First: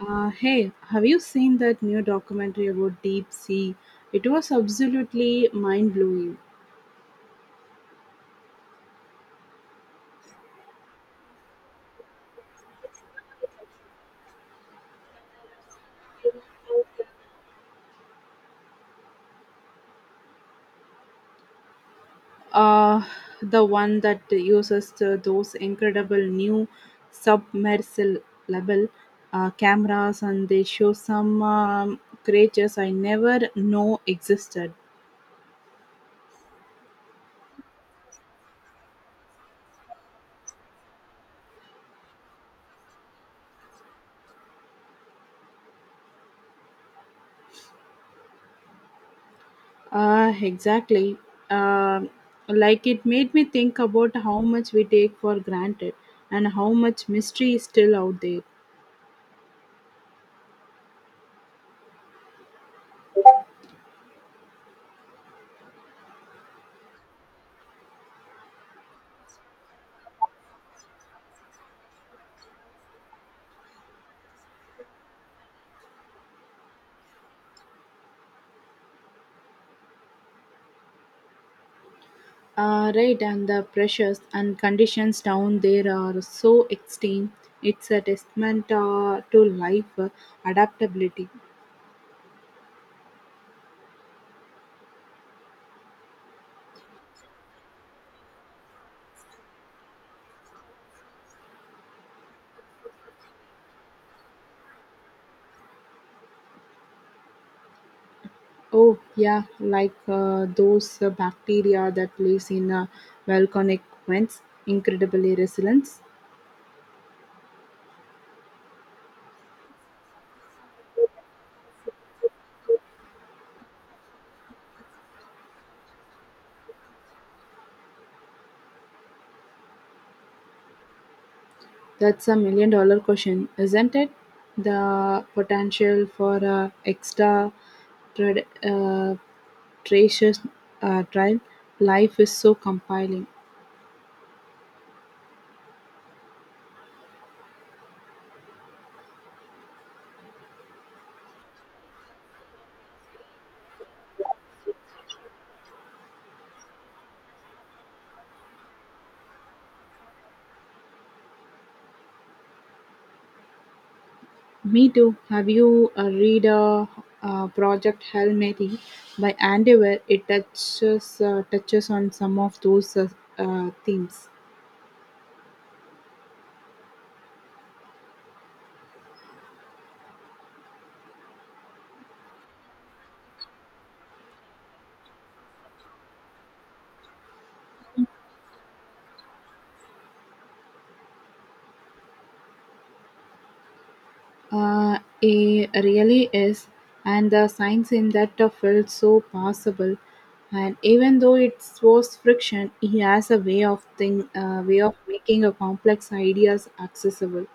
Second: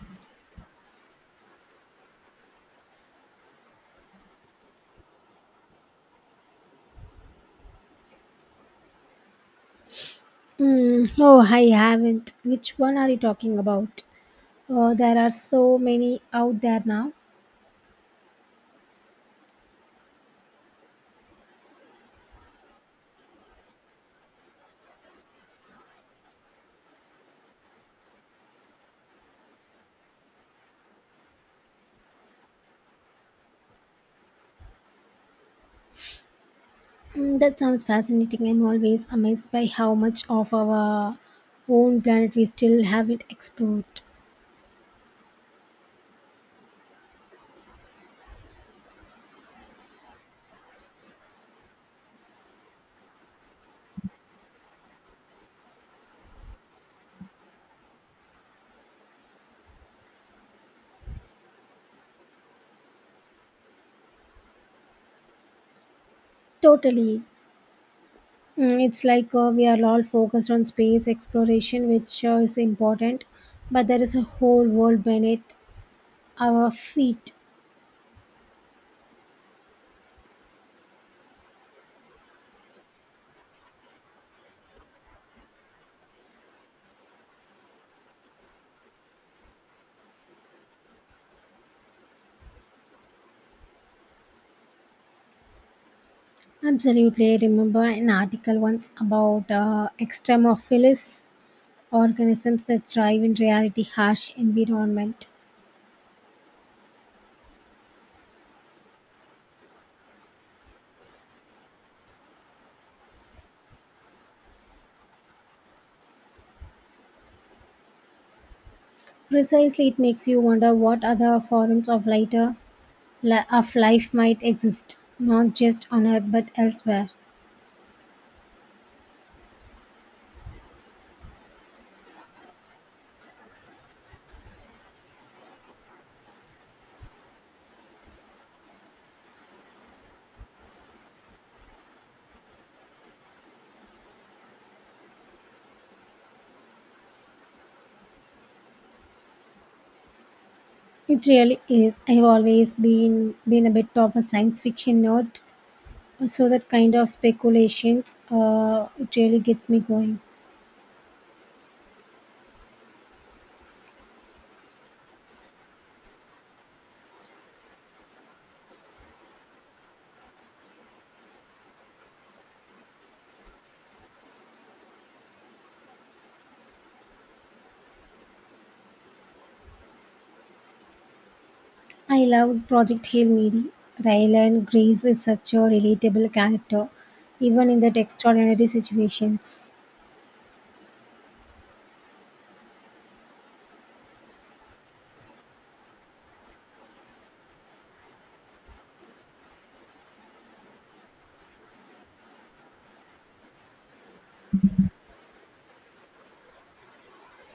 Hey, have you seen that new documentary about deep sea? It was absolutely mind blowing. Mm, oh, I haven't. Which one are you talking about? Oh, there are so many out there now. Uh, the one that uses those incredible new submersible cameras, and they show some creatures I never know existed. Mm, that sounds fascinating. I'm always amazed by how much of our own planet we still haven't explored. Exactly. Um like it made me think about how much we take for granted and how much mystery is still out there. Totally. Mm, it's like we are all focused on space exploration, which is important, but there is a whole world beneath our feet. Right, and the pressures and conditions down there are so extreme. It's a testament to life adaptability. Absolutely. I remember an article once about extremophilus organisms that thrive in reality harsh environment. Oh, yeah, like those bacteria that lives in volcanic vents, incredibly resilient. Precisely, it makes you wonder what other forms of lighter of life might exist, not just on Earth but elsewhere. That's a million dollar question, isn't it? The potential for a extra tra- uh, tracious trial life is so compelling. It really is. I've always been a bit of a science fiction nerd, so that kind of speculations it really gets me going. Me too. Have you read Project Hail Mary by Andy where it touches on some of those themes? I loved Project Hail Mary. Rylan Grace is such a relatable character, even in that extraordinary situations. It really is, and the science in that felt so possible. And even though it was friction, he has a way of thing, way of making a complex ideas accessible.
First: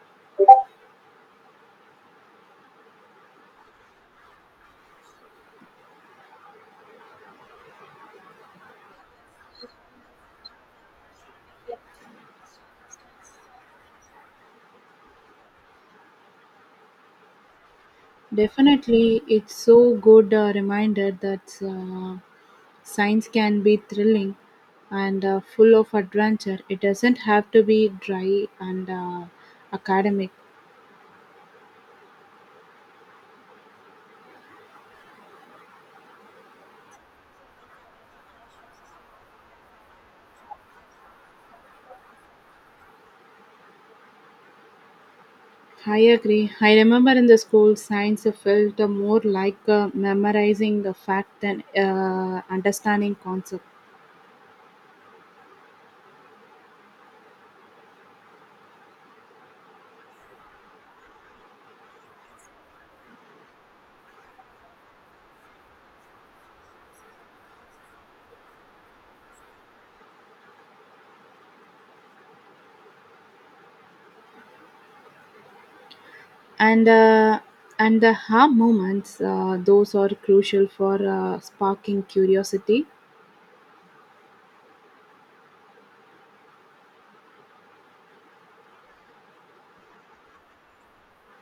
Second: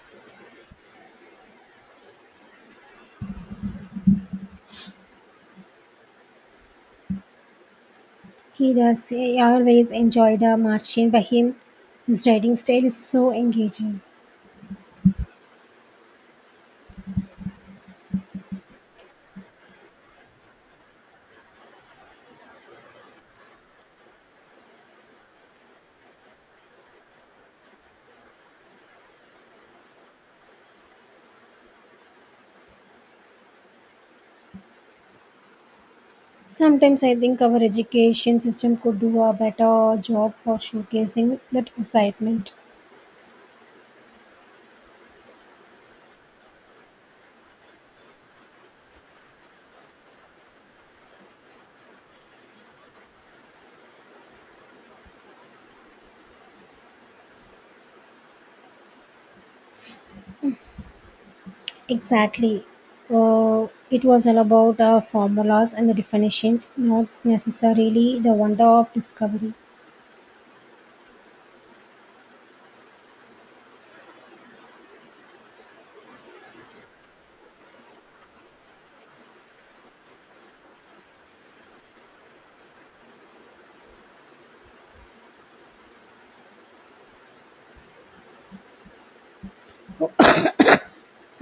He does. I always enjoyed a marching by him. His writing style is so engaging. Definitely, it's so good reminder that science can be thrilling and full of adventure. It doesn't have to be dry and academic. Sometimes I think our education system could do a better job for showcasing that excitement. I agree. I remember in the school, science felt more like memorizing a fact than understanding concept. Exactly. It was all about formulas and the definitions, not necessarily the wonder of discovery. And uh, and the ha moments, those are crucial for sparking curiosity.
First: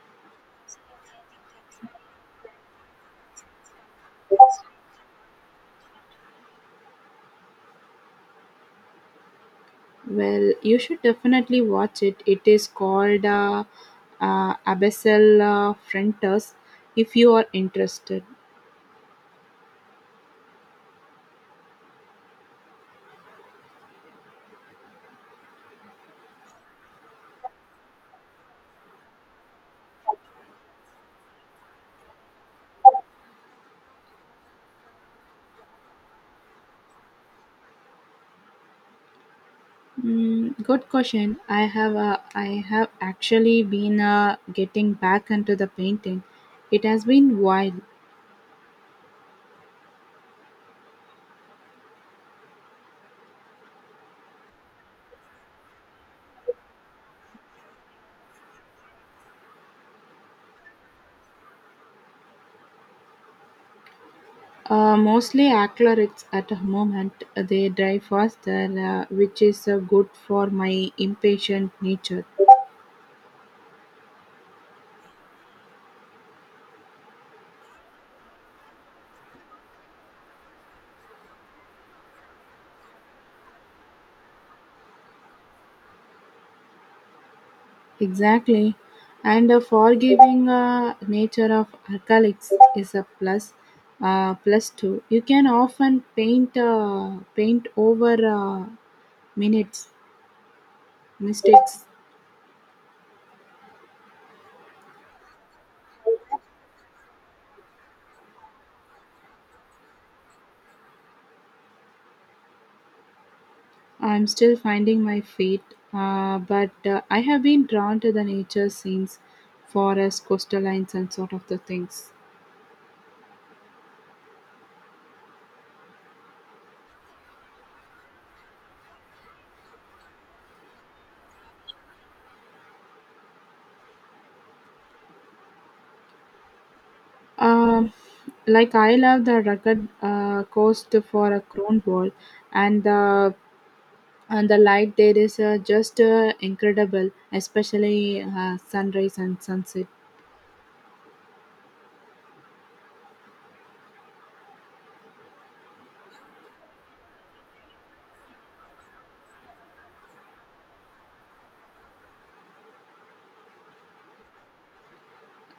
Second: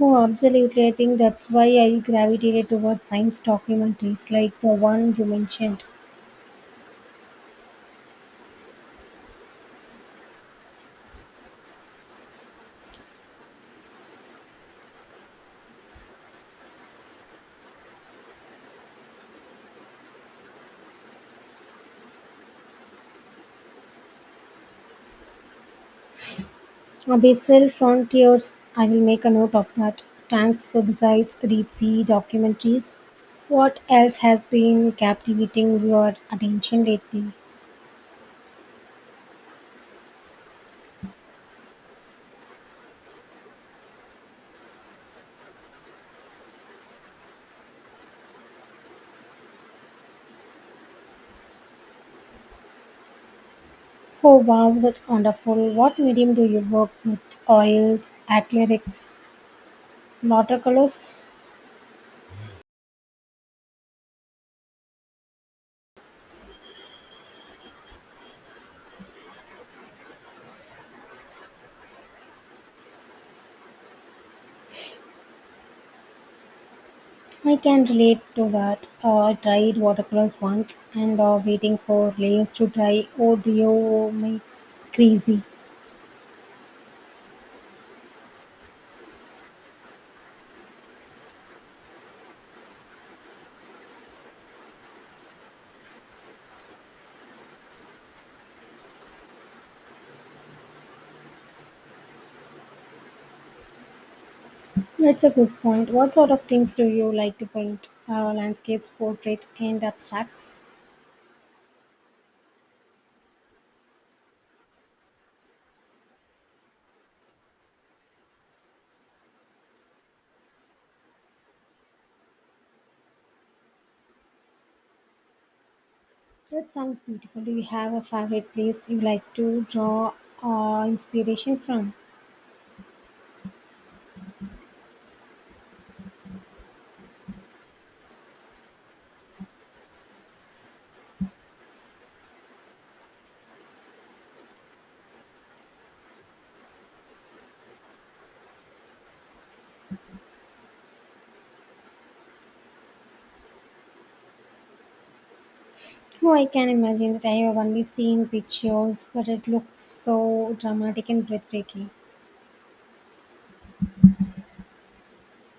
Oh, absolutely. I think that's why I gravitated towards science documentaries like the one you mentioned. Well, you should definitely watch it. It is called Abyssal Frontiers if you are interested. Abyssal Frontiers. I will make a note of that. Thanks. So, besides deep sea documentaries, what else has been captivating your attention lately? Mm, good question. I have actually been getting back into the painting. It has been while. Oh, wow, that's wonderful. What medium do you work with? Oils, acrylics, watercolors? Mostly acrylics at the moment. They dry faster, which is good for my impatient nature. I can relate to that. I tried watercolors once and waiting for layers to dry. Oh, dear, oh, my crazy. Exactly, and a forgiving nature of acrylics is a plus. Plus two. You can often paint over minutes mistakes. That's a good point. What sort of things do you like to paint? Landscapes, portraits, and abstracts? I'm still finding my feet, but I have been drawn to the nature scenes, forests, coastal lines, and sort of the things. That sounds beautiful. Do you have a favorite place you like to draw inspiration from? Um, like I love the rugged coast for a crown wall, and the and the light there is just incredible, especially sunrise and sunset. Oh, I can imagine that I have only seen pictures, but it looks so dramatic and breathtaking.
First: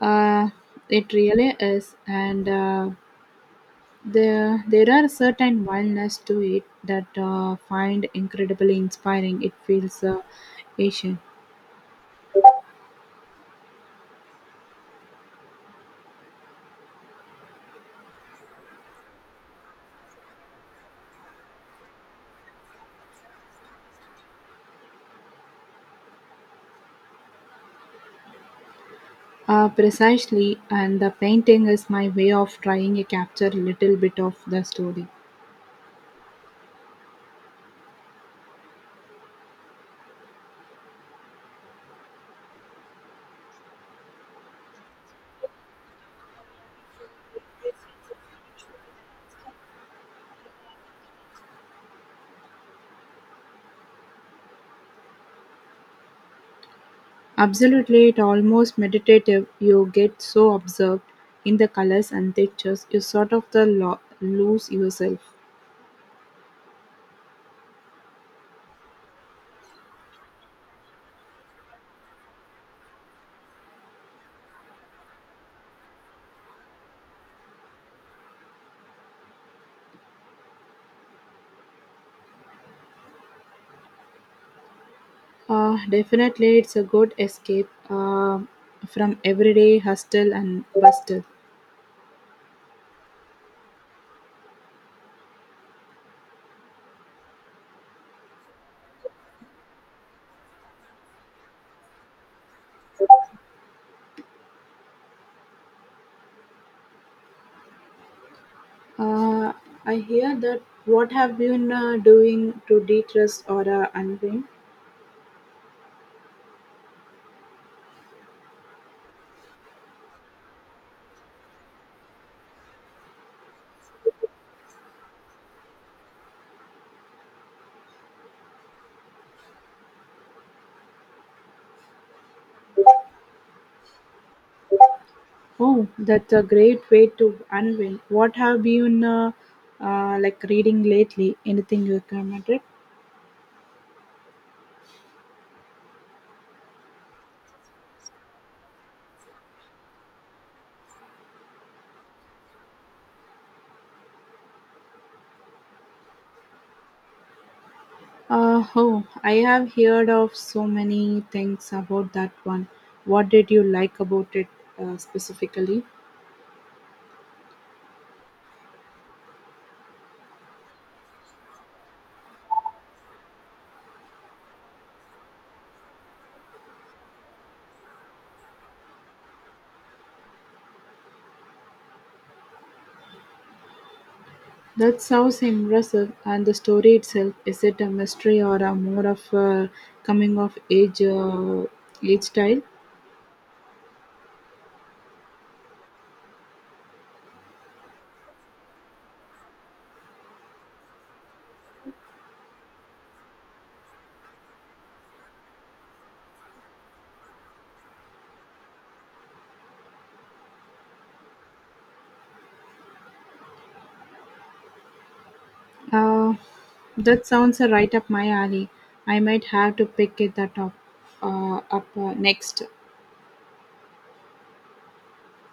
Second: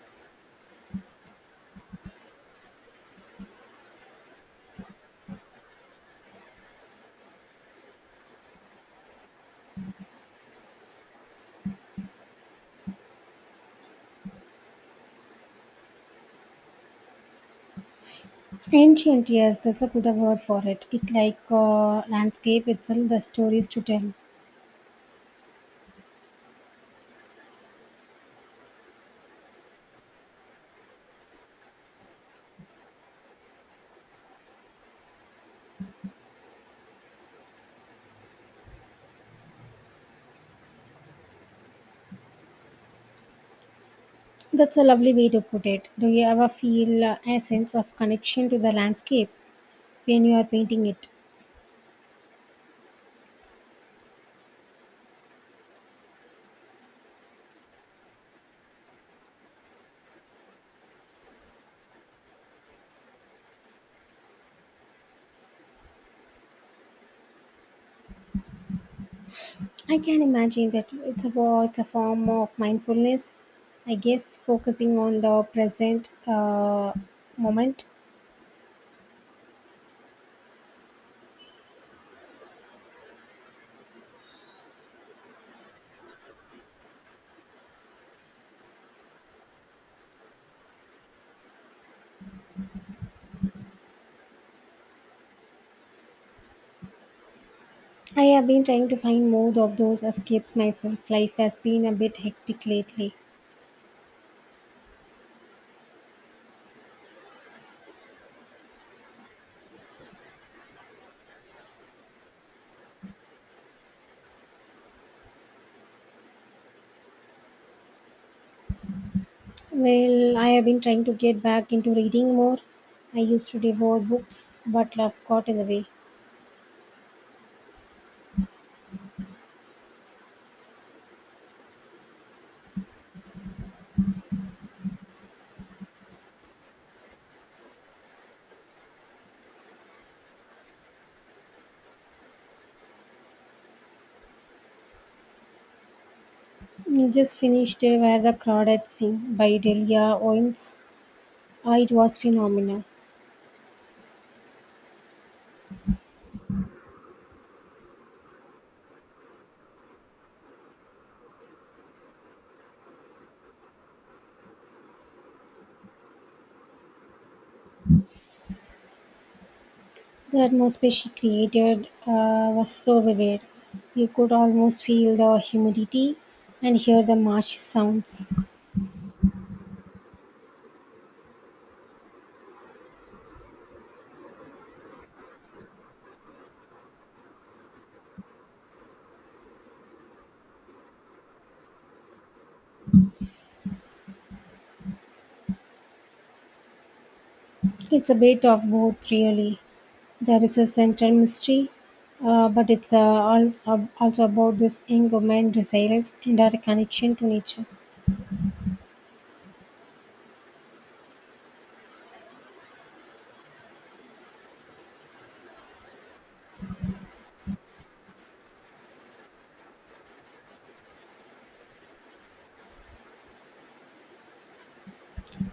Uh, it really is, and there are certain wildness to it that find incredibly inspiring. It feels Asian. Ancient, yes, that's a good word for it. It like landscape itself, the stories to tell. Precisely, and the painting is my way of trying to capture a little bit of the story. That's a lovely way to put it. Do you ever feel a sense of connection to the landscape when you are painting it? Absolutely, it almost meditative. You get so absorbed in the colors and textures, you sort of the lose yourself. I can imagine that it's a form of mindfulness. I guess focusing on the present moment. Definitely, it's a good escape from everyday hustle and bustle. I have been trying to find more of those escapes myself. Life has been a bit hectic lately. Uh, I hear that. What have you been doing to de-stress or unwind? Well, I have been trying to get back into reading more. I used to devour books, but love got in the way. Oh, that's a great way to unwind. What have you been like reading lately? Anything you recommended? I just finished Where the Crawdads Sing by Delia Owens. It was phenomenal. Oh, I have heard of so many things about that one. What did you like about it specifically? The atmosphere she created was so vivid. You could almost feel the humidity and hear the marsh sounds. That sounds impressive. And the story itself, is it a mystery or a more of a coming of age age style? It's a bit of both, really. There is a central mystery, but it's also about this young woman's resilience and our connection to nature. Uh, that sounds right up my alley. I might have to pick it that up, next.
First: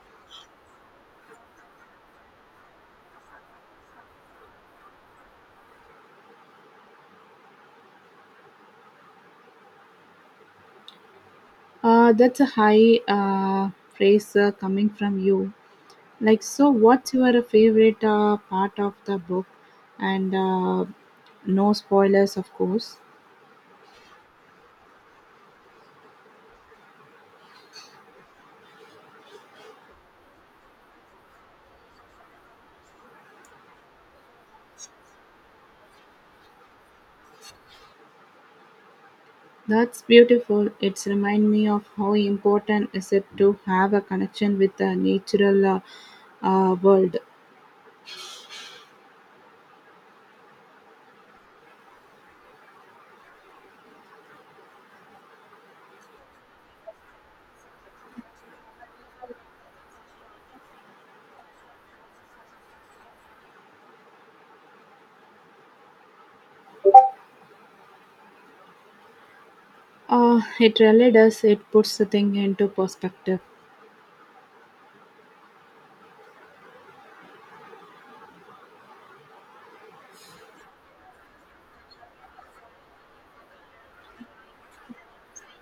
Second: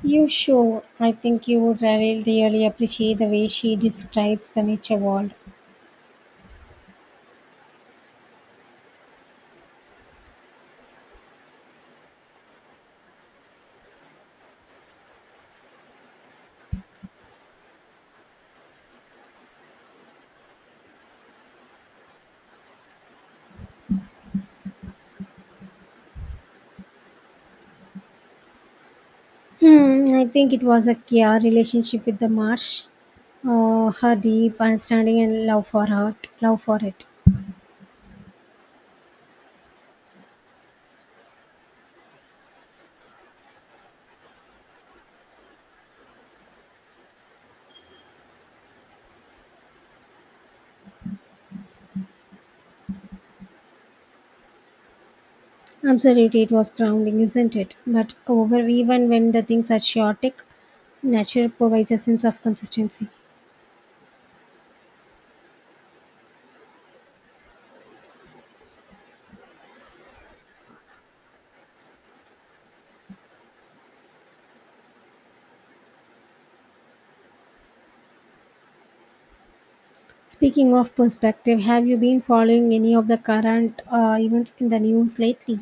You sure? I think you would really appreciate the way she describes the nature world. That's a high praise coming from you. Like, so what's your favorite part of the book? And No spoilers, of course. Hmm, I think it was a Kia relationship with the marsh. Her deep understanding and love for it. That's beautiful. It's remind me of how important is it to have a connection with the natural world. Absolutely, it was grounding, isn't it? But over, even when the things are chaotic, nature provides a sense of consistency. It really does. It puts the thing into perspective. Speaking of perspective, have you been following any of the current events in the news lately?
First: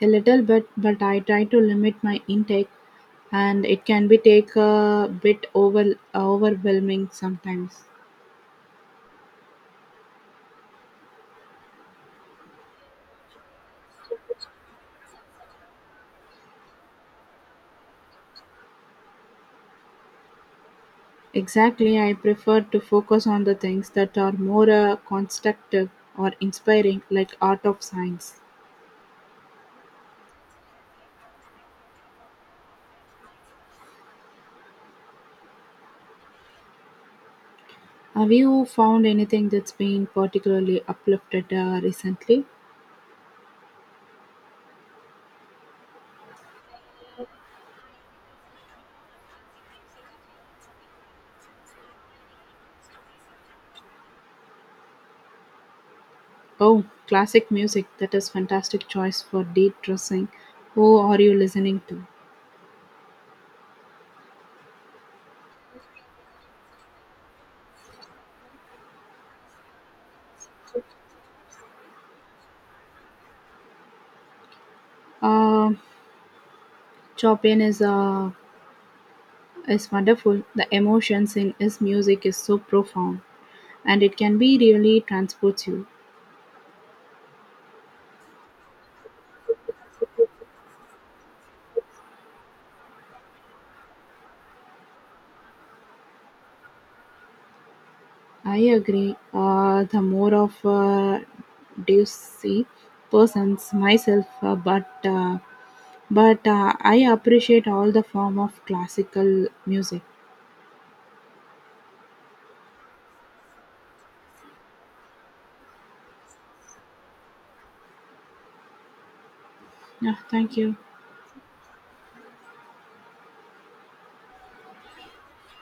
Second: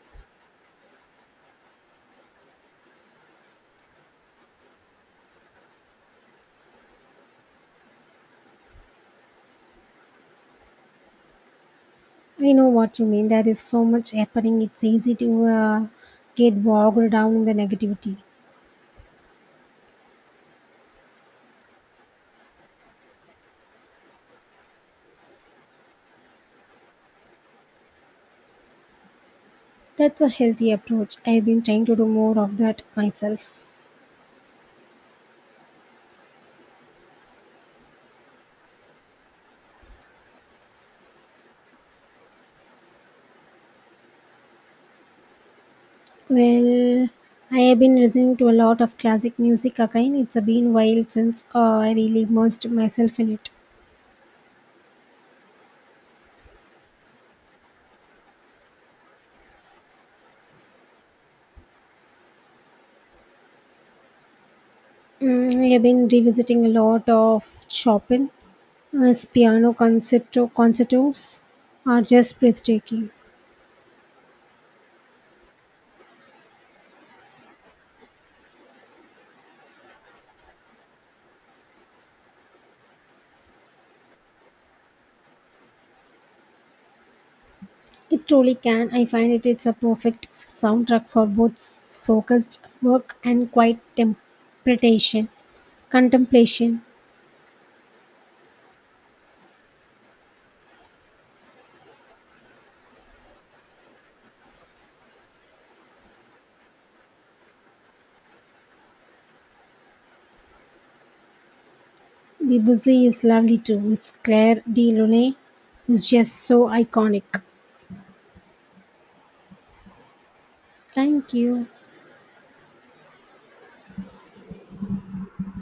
A little bit, but I try to limit my intake, and it can be take a bit overwhelming sometimes. I know what you mean. There is so much happening. It's easy to get bogged down in the negativity. Exactly, I prefer to focus on the things that are more constructive or inspiring, like art of science. That's a healthy approach. I've been trying to do more of that myself. Have you found anything that's been particularly uplifted recently? Well, I have been listening to a lot of classic music again. It's been a while since I really immersed myself in it. Oh, classic music. That is fantastic choice for de-stressing. Who are you listening to? Mm, I have been revisiting a lot of Chopin. His piano concertos are just breathtaking. Um, Chopin is is wonderful, the emotions in his music is so profound and it can be really transports you. It truly can. I find it is a perfect soundtrack for both focused work and contemplation. I agree, the more of a see, persons myself, but I appreciate all the form of classical music. Debussy is lovely too. His Claire de Lune is just so iconic. Yeah, thank you. Thank you.